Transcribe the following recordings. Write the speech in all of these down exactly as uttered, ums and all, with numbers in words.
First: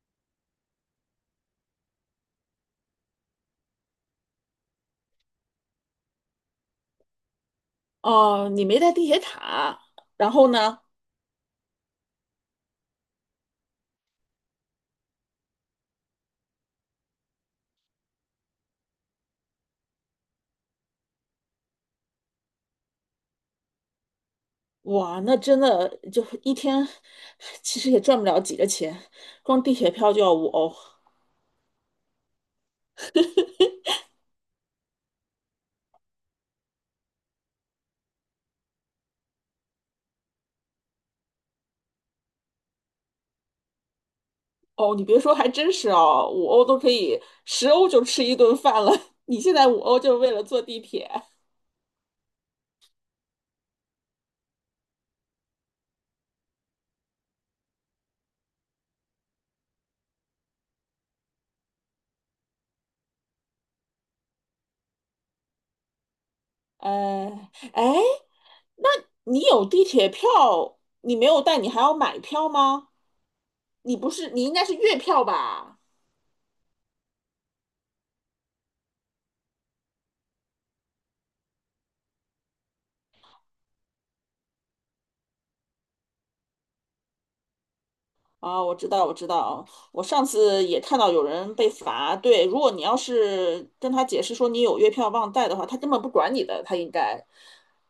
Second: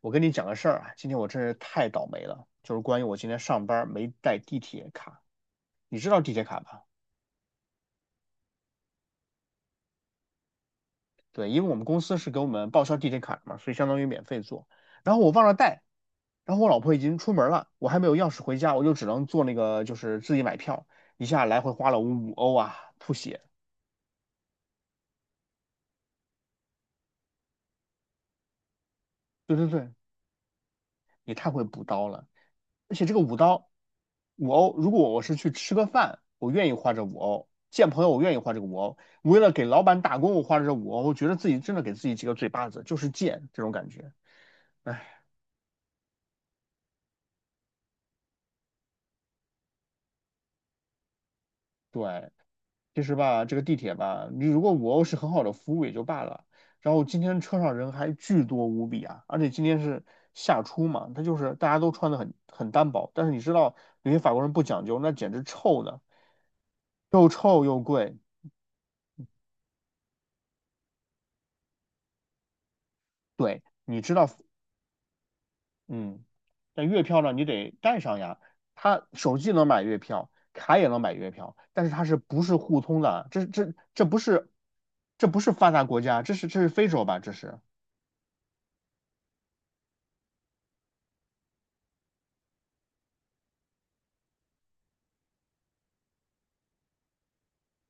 我跟你讲个事儿啊，今天我真是太倒霉了，就是关于我今天上班没带地铁卡。你知道地铁卡吧？哦，你没带地铁卡，然后呢？对，因为我们公司是给我们报销地铁卡的嘛，所以相当于免费坐。然后我忘了带，然后我老婆已经出门了，我还没有钥匙回家，我就只能坐那个就是自己买票，一下来回花了五欧啊，吐血。哇，那真的就一天，其实也赚不了几个钱，对光对地对，铁票就要五欧。也太会补刀了。而且这个五刀，五欧，如果我是去吃个饭，我愿意花这五欧；见朋友，我愿意花这个五欧。为了给老板打工，我花这五欧，我觉得自己真的给自己几个嘴巴子，就是贱这种感觉。哦，你哎，别说，还真是哦，五欧都可以，十欧就吃一顿饭了。你现在五欧就是为了坐地铁，对，其实吧，这个地铁吧，你如果五欧是很好的服务也就罢了，然后今天车上人还巨多无比啊，而且今天是夏初嘛，他就是大家都穿的很很单薄，但是你知道有些法国人不讲究，那简直臭的，又呃，臭又哎，贵，那你有地铁票，你没有带，你还要买票吗？对，你你不知道，是，你应该是月票吧？嗯，但月票呢，你得带上呀。它手机能买月票，卡也能买月票，但是它是不是互通的？这这这不是，这不是发达国家，这是这是非洲吧？这是啊，我知道，我知道，我上次也看到有人被罚。对，如果你要是跟他解释说你有月票忘带的话，他根本不管你的，他应该。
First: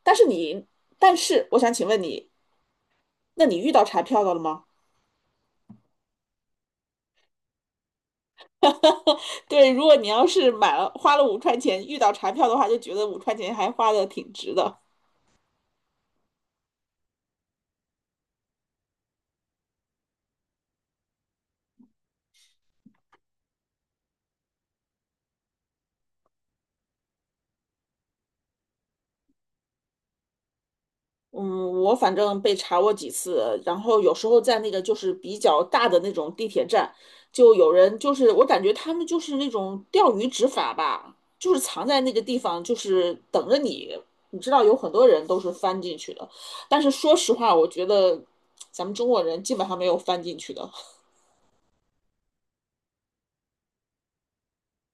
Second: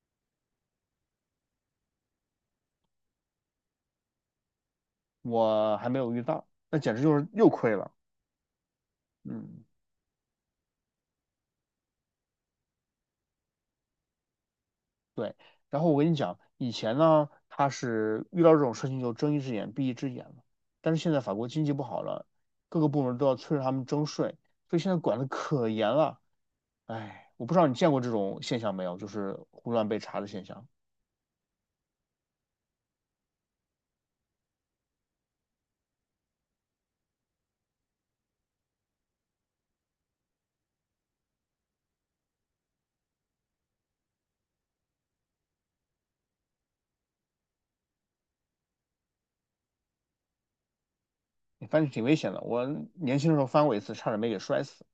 但是你，但是我想请问你，那你遇到查票的了吗？我还没有遇到，那简直就是又亏了。嗯，对，如果你要是买了花了五块钱遇到查票的话，就觉得五块钱还花的挺值的。对。然后我跟你讲，以前呢，它是遇到这种事情就睁一只眼闭一只眼了，但是现在法国经济不好了，各个部门都要催着他们征税，所以现在管的可严了。哎，我不知道你见过这种现象没有，就是胡乱被查的现象，嗯，我反正被查过几次，然后有时候在那个就是比较大的那种地铁站，就有人就是我感觉他们就是那种钓鱼执法吧，就是藏在那个地方，就是等着你。你知道有很多人都是翻进去的，但是说实话，我觉得咱们中国人基本上没有翻进去的。反正挺危险的。我年轻的时候翻过一次，差点没给摔死。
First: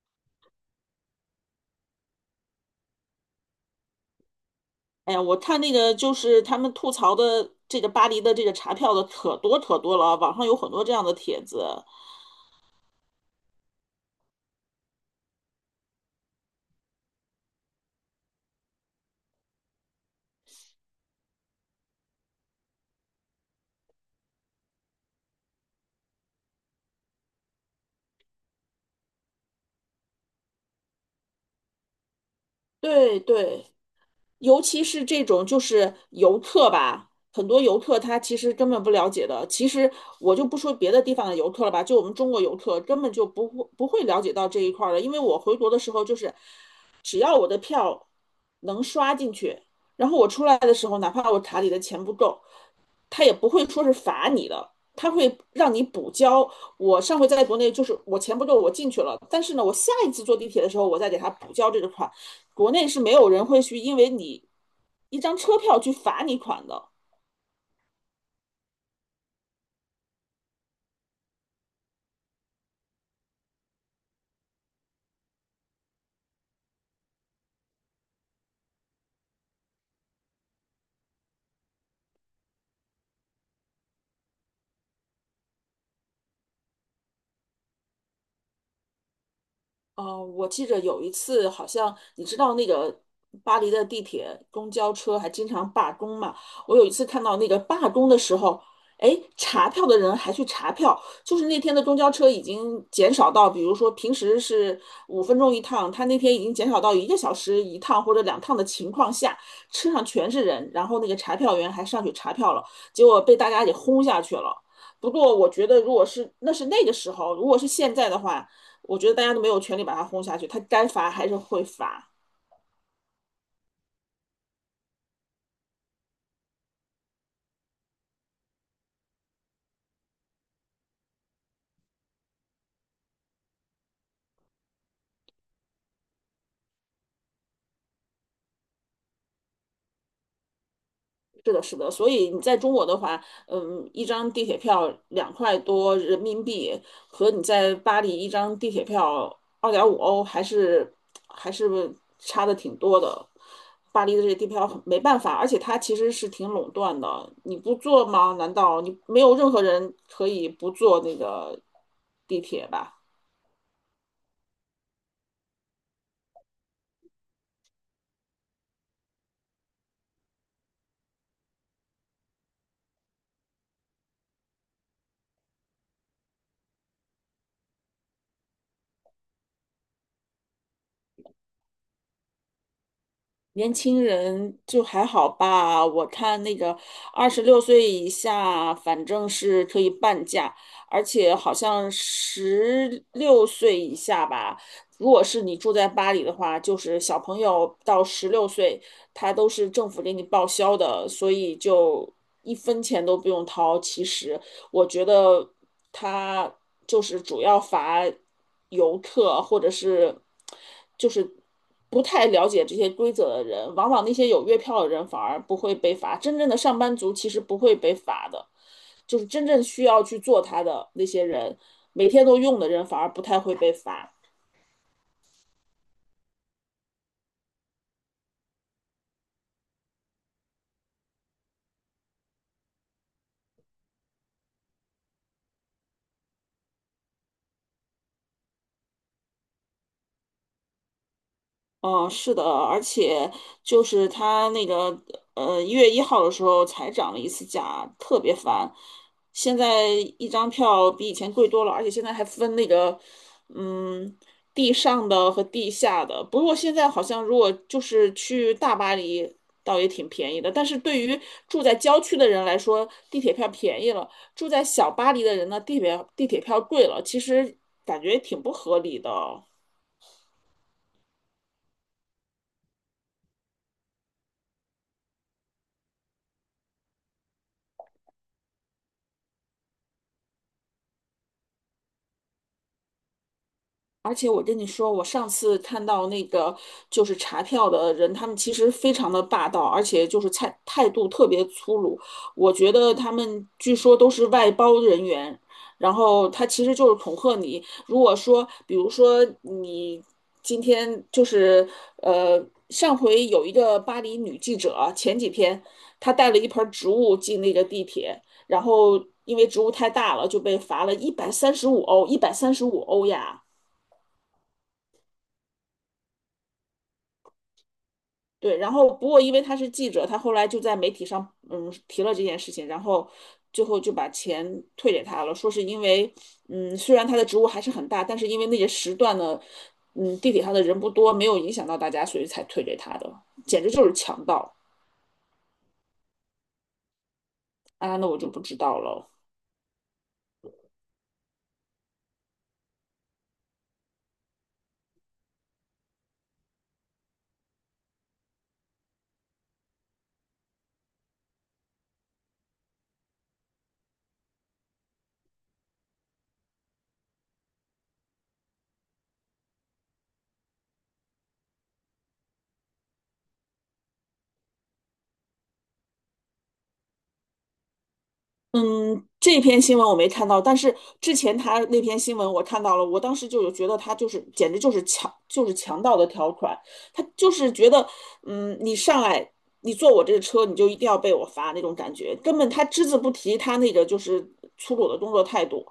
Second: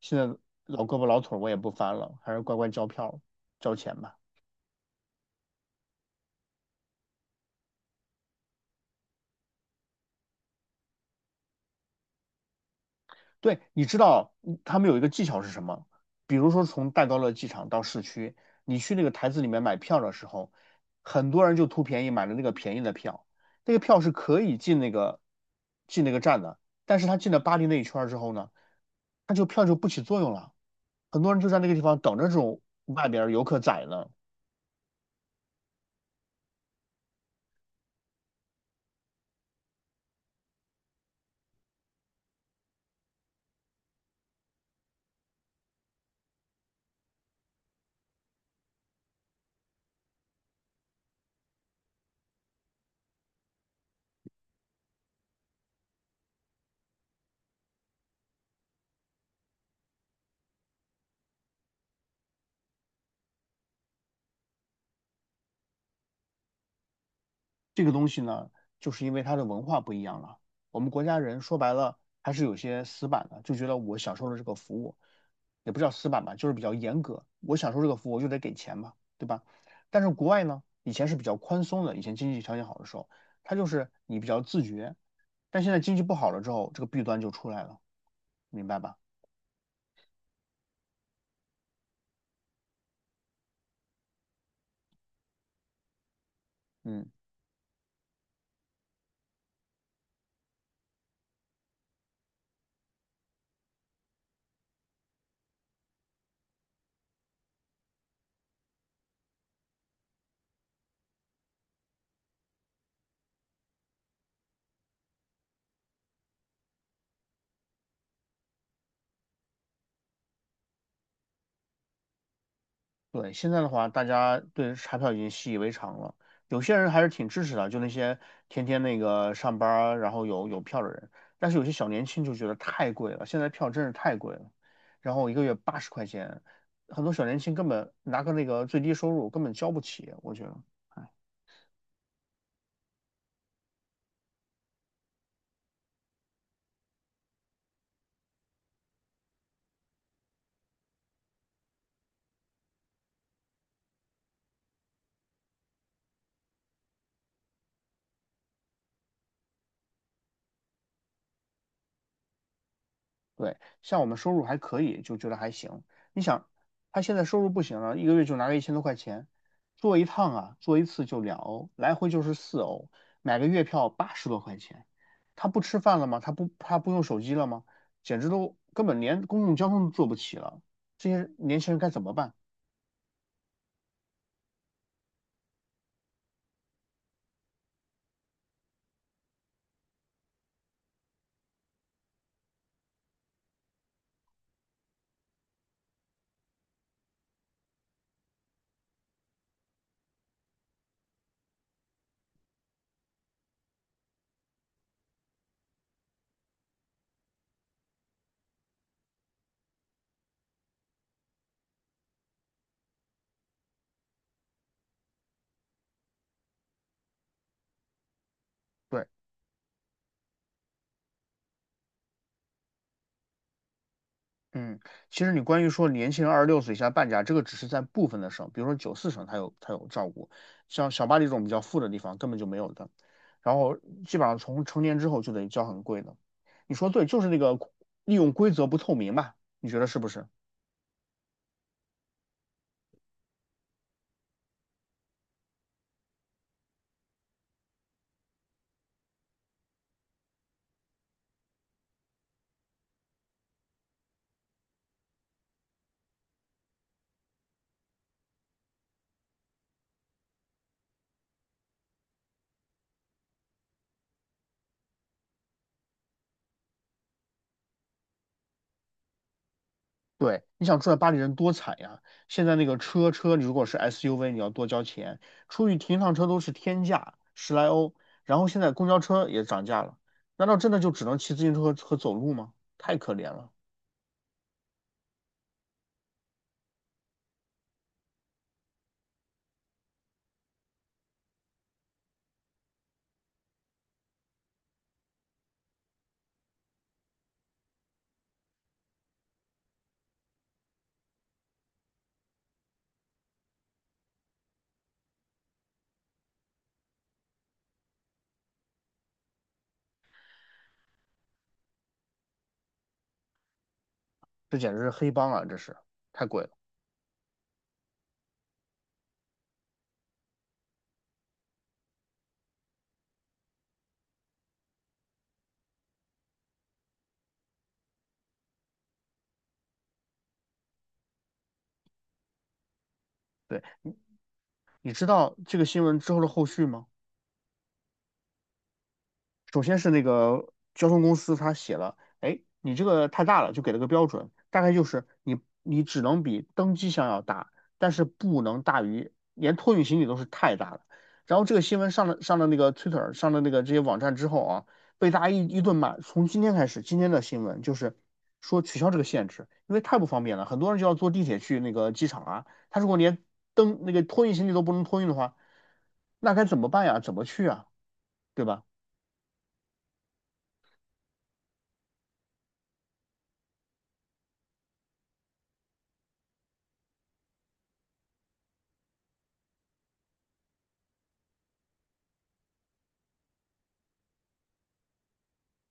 现在老胳膊老腿儿我也不翻了，还是乖乖交票交钱吧。哎呀，我看那个就是他们吐槽的这个巴黎的这个查票的可多可多了，网上有很多这样的帖子。对，你知道嗯他们有一个技巧是什么？比如说从戴高乐机场到市区，你去那个台子里面买票的时候，很多人就图便宜买了那个便宜的票，那个票是可以进那个进那个站的，但是他进了巴黎那一圈儿之后呢，他就票就不起作用了。很多人就在那个地方等着这种外对边儿游客对。宰呢。尤其是这种就是游客吧，很多游客他其实根本不了解的。其实我就不说别的地方的游客了吧，就我们中国游客根本就不会不会了解到这一块儿的。因为我回国的时候，就是只要我的票能刷进去，然后我出来的时候，哪怕我卡里的钱不够，他也不会说是罚你的。他会让你补交。我上回在国内就是我钱不够，我进去了，但是呢，我下一次坐地铁的时候，我再给他补交这个款。国内是没有人会去因为你一张车票去罚你款的。这个东西呢，就是因为它的文化不一样了。我们国家人说白了还是有些死板的，就觉得我享受了这个服务，也不叫死板吧，就是比较严格。我享受这个服务，我就得给钱嘛，对吧？但是国外呢，以前是比较宽松的，以前经济条件好的时候，它就是你比较自觉。但现在经济不好了之后，这个弊端就出来了，明白吧？哦，我记着有一次，好像你知道那个巴黎的地铁、公交车还经常罢工嘛。我有一次嗯。看到那个罢工的时候，哎，查票的人还去查票，就是那天的公交车已经减少到，比如说平时是五分钟一趟，他那天已经减少到一个小时一趟或者两趟的情况下，车上全是人，然后那个查票员还上去查票了，结果被大家给轰下去了。不过我觉得，如果是那是那个时候，如果是现在的话。我觉得大家都没有权利把它轰下去，它该罚还是会罚。对，现在的话，大家对彩票已经习以为常了。有些人还是挺支持的，就那些天天那个上班儿然后有有票的人。但是有些小年轻就觉得太贵了，现在票真是太贵了，然后一个月八十块钱，很多小年轻根本拿个那个最低收入根本交不起，我觉得。是的，是的。所以你在中国的话，嗯，一张地铁票两块多人民币，和你在巴黎一张地铁票二点五欧，还是还是差的挺多的。巴黎的这些地铁票很没办法，而且它其实是挺垄断的。你不坐吗？难道你没有任何人可以不坐那个地铁吧？对，像我们收入还可以，就觉得还行。你想，他现在收入不行了，一个月就拿个一千多块钱，坐一趟啊，坐一次就两欧，来回就是四欧，买个月票八十多块钱。他不吃饭了吗？他不他不用手机了吗？简直都根本连公共交通都坐不起了。这些年轻人该怎么办？年轻人就还好吧，我看那个二十六岁以下，反正是可以半价，而且好像十六岁以下吧。如果是你住在巴黎的话，就是小朋友到十六岁，他都是政府给你报销的，所以就一分钱都不用掏。其实，我觉得他就是主要罚游客或者是就是不太了解这些规则的人，往往那些有月票的人反而不会被罚，真正的上班族其实不会被罚的，对。就是真正需要去做他的那些人，每天都用的人反而不太会被罚。嗯，其实你关于说年轻人二十六岁以下半价，这个只是在部分的省，比如说九四省它有它有照顾，像小巴黎这种比较富的地方根本就没有的。然后基本上从成年之后就得交很贵的。你说对，就是那个利用规则不透明嘛，你觉得是不是？嗯，是的，而且就是他那个呃一月一号的时候才涨了一次价，特别烦。现在一张票比以前贵多了，而且现在还分那个嗯地上的和地下的。不过现在好像如果就是去大巴黎，倒也挺便宜的。但是对于住在郊区的人来说，地铁票便宜了；住在小巴黎的人呢，地铁地铁票贵了。其实感觉挺不合理的。对，你想住在巴黎人多惨呀！现在那个车车，你如果是 S U V，你要多交钱，出去停一趟车都是天价，十来欧。然后现在公交车也涨价了，难道真的就只能骑自行车和走路吗？太可怜了。而且我跟你说，我上次看到那个就是查票的人，他们其实非常的霸道，而且就是态态度特别粗鲁。我觉得他们据说都是外包人员，然后他其实就是恐吓你。如果说，比如说你今天就是呃，上回有一个巴黎女记者，前几天她带了一盆植物进那个地铁，然后因为植物太大了，就被罚了一百三十五欧，一百三十五欧呀。这简直是黑帮啊！这是太贵了。对，然后不过因为他是记者，他后来就在媒体上嗯提了这件事情，然后最后就把钱退给他了，说是因为嗯虽然他的职务还是很大，但是因为那些时段呢，嗯地铁上的人不多，没有影响到大家，所以才退给他的，对，简直就是强盗你知道这个新闻之后的后续吗？啊！那我就不知道了。首先是那个交通公司，他写了，哎，你这个太大了，就给了个标准，大概就是你你只能比登机箱要大，但是不能大于，连托运行李都是太大了。然后这个新闻上了上了那个 Twitter 上了那个这些网站之后啊，被大家一一顿骂。从今天开始，今天的新闻就是说取消这个限制，因为太不方便了，很多人就要坐地铁去那个机场啊。他如果连登那个托运行李都不能托运的话，那该怎么办呀？怎么去啊？对吧？嗯，这篇新闻我没看到，但是之前他那篇新闻我看到了，我当时就有觉得他就是简直就是强就是强盗的条款，他就是觉得，嗯，你上来你坐我这个车，你就一定要被我罚那种感觉，根本他只字不提他那个就是粗鲁的工作态度，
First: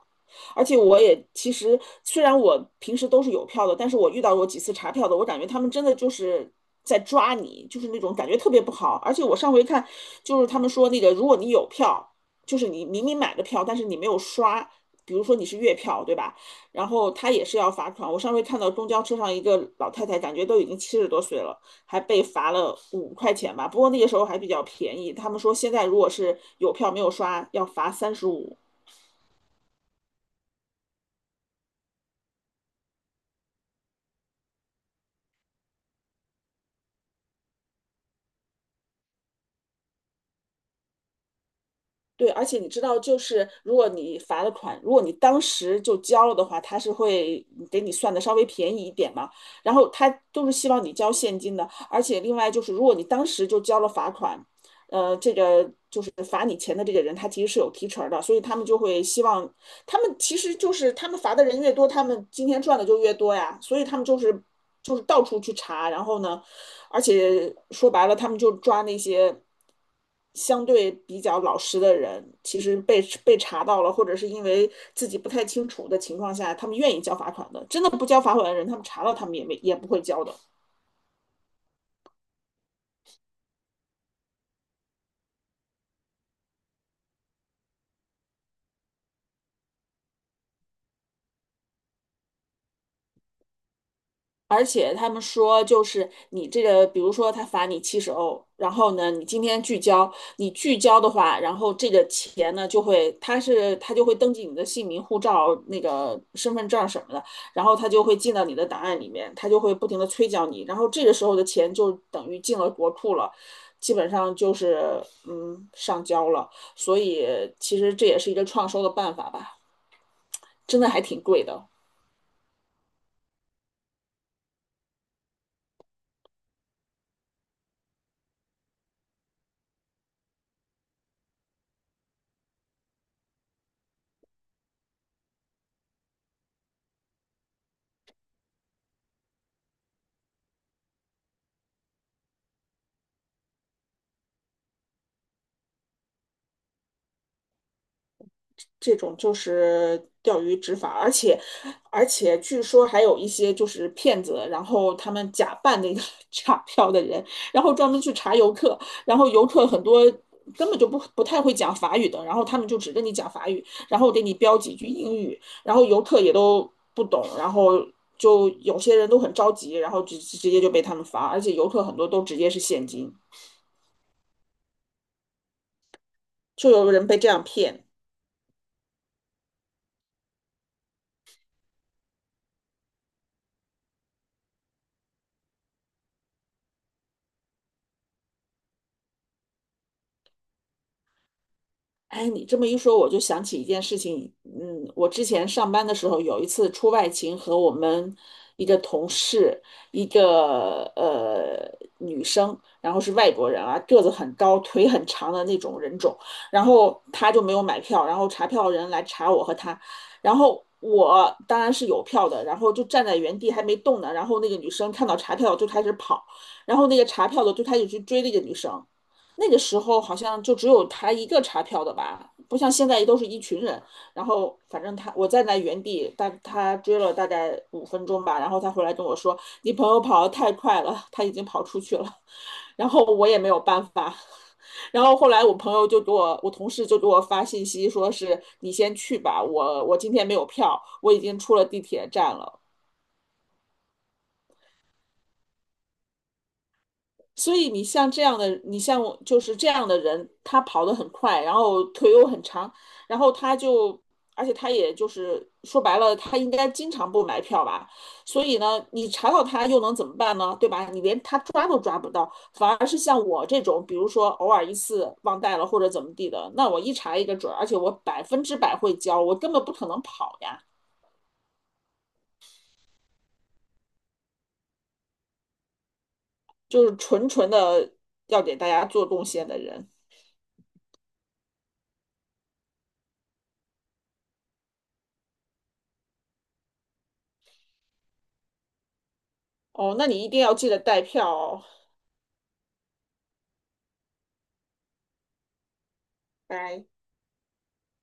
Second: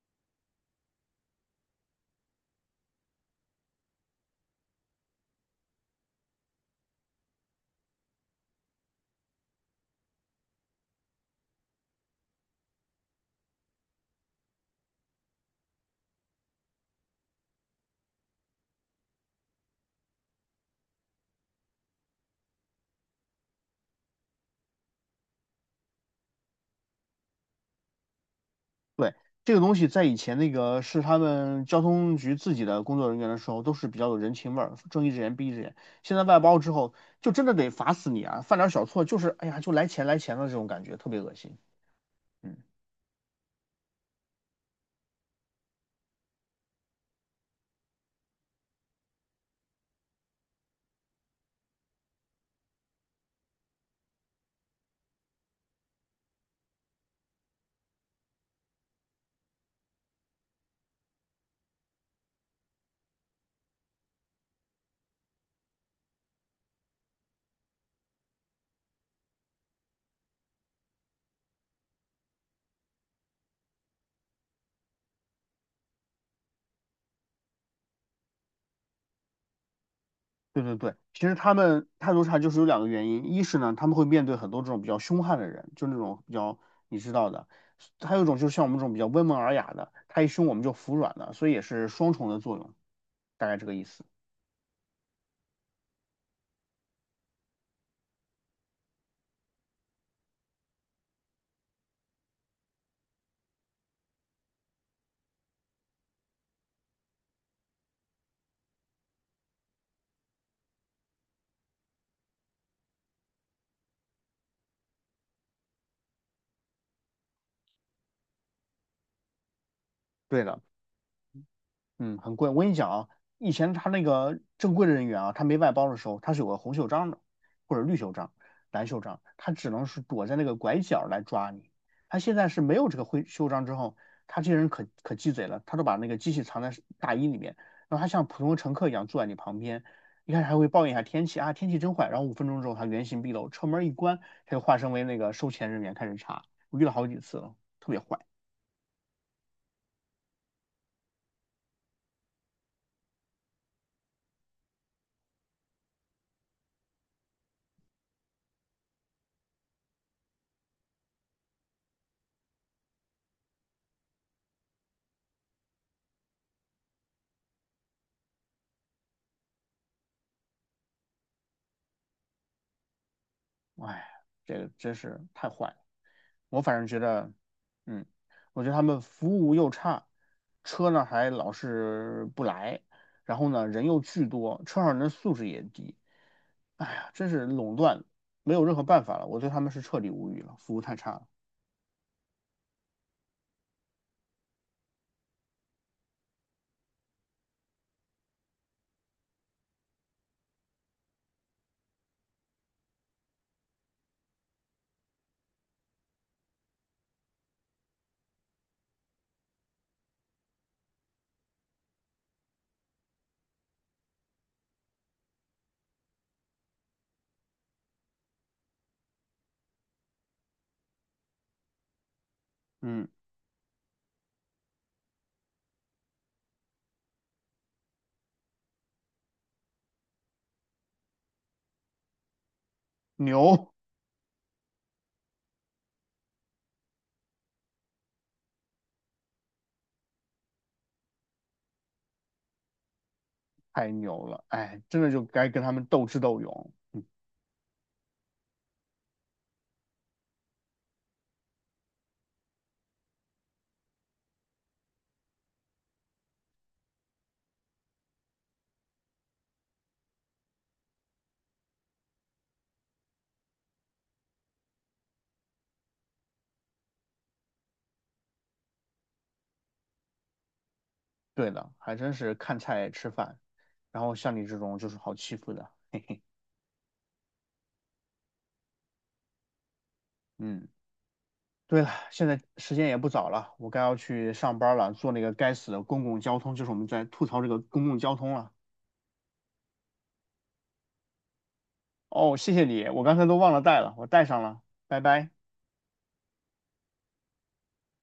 而且我也其实虽然我平时都是有票的，但是我遇到过几次查票的，我感觉他们真的就是。在抓你，就是那种感觉特别不好。而且我上回看，就是他们说那个，如果你有票，就是你明明买的票，但是你没有刷，比如说你是月票，对吧？然后他也是要罚款。我上回看到公交车上一个老太太，感觉都已经七十多岁了，还被罚了五块钱吧。不过那个时候还比较便宜，他们说现在如果是有票没有刷，要罚三十五。对，这个东西在以前那个是他们交通局自己的工作人员的时候，都是比较有人情味儿，睁一只眼闭一只眼。现在外包之后，就真的得罚死你啊！犯点小错就是，哎呀，就来钱来钱的这种感觉，特别恶心。对，而嗯，且你知道，就是如果你罚了款，如果你当时就交了的话，他是会给你算的稍微便宜一点嘛。然后他都是希望你交现金的，而且另外就是，如果你当时就交了罚款，呃，这个就是罚你钱的这个人，他其实是有提成儿的，所以他们就会希望，他们其实就是他们罚的人越多，他们今天赚的就越多呀，所以他们就是就是到处去查，然后呢，而且说白了，他们就抓那些相对比较老实的人，其实被被查到了，或者是因为自己不太清楚的情况下，他们愿意交罚款的。真的不交罚款的人，他们查到他们也没也不会交的。对对对，其实他们态度差就是有两个原因，一是呢，他们会面对很多这种比较凶悍的人，就那种比较你知道的；还有一种就是像我们这种比较温文尔雅的，他一凶我们就服软了，所以也是双重的作用，大概这个意思。而且他们说，就是你这个，比如说他罚你七十欧，然后呢，你今天拒交，你拒交的话，然后这个钱呢就会，他是他就会登记你的姓名、护照、那个身份证什么的，然后他就会进到你的档案里面，他就会不停的催缴你，然后这个时候的钱就等于进了国库了，基本上就是嗯上交了，所以其实这也是一个创收的办法吧，对的。真的还挺贵的。嗯，很贵。我跟你讲啊，以前他那个正规的人员啊，他没外包的时候，他是有个红袖章的，或者绿袖章、蓝袖章，他只能是躲在那个拐角来抓你。他现在是没有这个灰袖章之后，他这些人可可鸡贼了，他都把那个机器藏在大衣里面，然后他像普通乘客一样坐在你旁边，一开始还会抱怨一下天气啊，天气真坏，然后五分钟之后他原形毕露，车门一关，他就化身为那个收钱人员开始查。我遇到好几次了，特别坏。这种就是钓鱼执法，而且而且据说还有一些就是骗子，然后他们假扮那个 查票的人，然后专门去查游客，然后游客很多根本就不不太会讲法语的，然后他们就只跟你讲法语，然后给你标几句英语，然后游客也都不懂，然后就有些人都很着急，然后直直接就被他们罚，而且游客很多都直接是现金，哎，这个真是太坏了。我就反正有觉人被这得，样骗。嗯，我觉得他们服务又差，车呢还老是不来，然后呢人又巨多，车上人的素质也低。哎呀，真是垄断，没有任何办法了。我对他们是彻底无语了，服务太差了。哎，你这么一说，我就想起一件事情。嗯，我之前上班的时候，有一次出外勤，和我们一个同事，一个呃女生，然后是外国人啊，个子很高，腿很长的那种人种。然后她就没有买票，然后查票人来查我和她，然后我当然是有票的，然后就站在原地还没动呢。然后那个女生看到查票就开始跑，然后那个查票的就开始去追那个女生。那个时候好像就只有他一个查票的吧，不像现在嗯，都是一群人。然后反正他我站在原地，大他追了大概五分钟吧，然后他回来跟我说：“你朋友跑得太快了，他已经跑出去了。然后我也没有牛办法。然后后来我朋友就给我，我同事就给我发信息，说是你先去吧，我我今天没有票，我已经出了地铁站了。太牛了，哎，真的就该跟他们斗智斗勇。嗯，所以你像这样的，你像我就是这样的人，他跑得很快，然后腿又很长，然后他就，而且他也就是说白了，他应该经常不买票吧？所以呢，你查到他又能怎么办呢？对吧？你连他抓都抓不到，反而是像我这种，比如说偶尔一次忘带了或者怎么地的，那我一查一个准而且我百分之百会交，我根本不可能跑呀，对的，还真是看菜吃饭，然后像你这种就是好欺负的。就是纯纯的要给大家做贡献的人。嗯。对了，现在时间也不早了，我该要去上班了，坐那个该死的公共交通，就是我们在吐槽这个公共交通了。哦，那你一定要记得带票哦，哦，谢谢你，我刚才都忘了带了，我带上了，拜拜。拜。